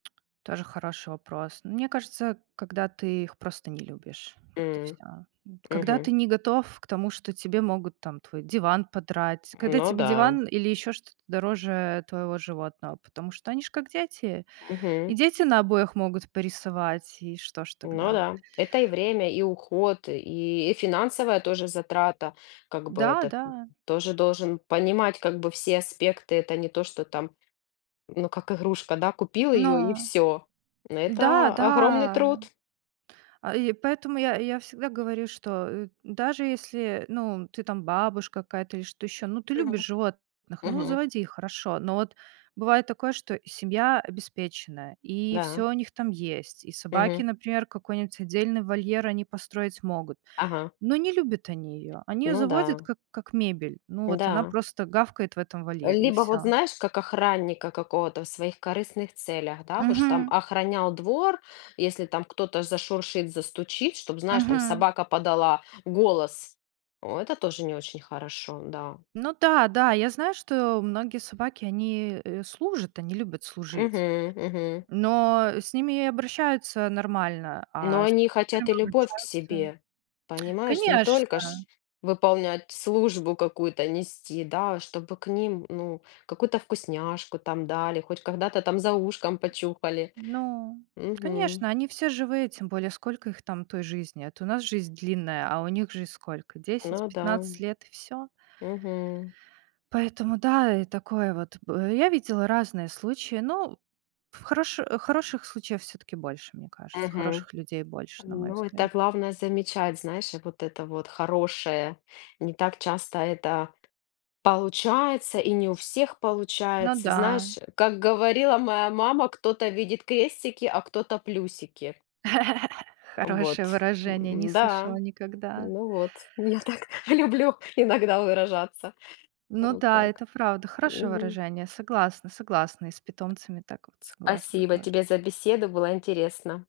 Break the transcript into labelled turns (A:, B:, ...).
A: Тоже хороший вопрос. Мне кажется, когда ты их просто не любишь, вот и всё,
B: М.
A: м. Когда ты
B: Мгм.
A: не готов к тому, что тебе могут там твой диван подрать, когда
B: Ну
A: тебе
B: да.
A: диван или ещё что-то дороже твоего животного, потому что они ж как дети. И
B: Мгм.
A: дети на обоях могут порисовать, и что ж
B: Ну
A: тогда?
B: да. Это и время, и уход, и и финансовая тоже затрата. Как бы
A: Да,
B: этот
A: да.
B: тоже должен понимать как бы все аспекты. Это не то, что там, ну как игрушка, да, купил её и
A: Но
B: всё. Н
A: Да,
B: это огромный
A: да.
B: труд.
A: А, и поэтому я, я всегда говорю, что, э, даже если, ну, ты там бабушка какая-то или что ещё, ну, ты любишь
B: Мгм
A: животных, ну,
B: мгм.
A: заводи их, хорошо. Но вот бывает такое, что семья обеспеченная, и
B: Да.
A: всё у них там есть, и собаки,
B: Мгм.
A: например, какой-нибудь отдельный вольер они построить могут.
B: Ага.
A: Но не любят они её. Они её
B: Ну
A: заводят
B: да.
A: как как мебель. Ну вот она
B: Да.
A: просто гавкает в этом вольере и
B: Либо вот
A: всё.
B: знаешь, как охранника какого-то в своих корыстных целях, да в уж там
A: Мгм.
B: охранял двор, если там кто-то зашуршит, застучит, чтоб знаешь там
A: Мгм.
B: собака подала голос. О, это тоже не очень хорошо, да.
A: Ну да, да, я знаю, что многие собаки, они, э, служат. Они любят служить.
B: Мгм мгм.
A: Но с ними и обращаются нормально.
B: Но
A: А, с
B: они хотят
A: которыми
B: и любовь к
A: обращаются
B: себе. Понимаешь? Не только
A: Конечно.
B: ж выполнять, службу какую-то нести, да, чтобы к ним ну какую-то вкусняшку там дали, хоть когда-то там за ушком почухали.
A: Ну,
B: Мгм.
A: конечно, они все живые. Тем более, сколько их там той жизни? А то у нас жизнь длинная, а у них жизнь сколько? десять
B: Ну да.
A: пятнадцать лет и всё.
B: Мгм.
A: Поэтому, да, и такое вот, б я видела разные случаи, но в хороши хороших случаев всё-таки больше, мне кажется.
B: Мгм.
A: Хороших людей больше, на мой
B: Ну это
A: взгляд.
B: главное замечать, знаешь, вот это вот хорошее. Не так часто это получается и не у всех
A: Ну
B: получается,
A: да.
B: знаешь, как говорила моя мама кто-то видит крестики, а, кто-то плюсики. Э, вот,
A: Хорошее выражение. Не
B: м-да.
A: слышала никогда.
B: Ну вот, я так люблю иногда выражаться.
A: Ну
B: Вот
A: да,
B: так.
A: это правда. Хорошее
B: Мгм.
A: выражение. Согласна, согласна. И с питомцами так вот согласна
B: Спасибо
A: тоже.
B: тебе за беседу, было интересно.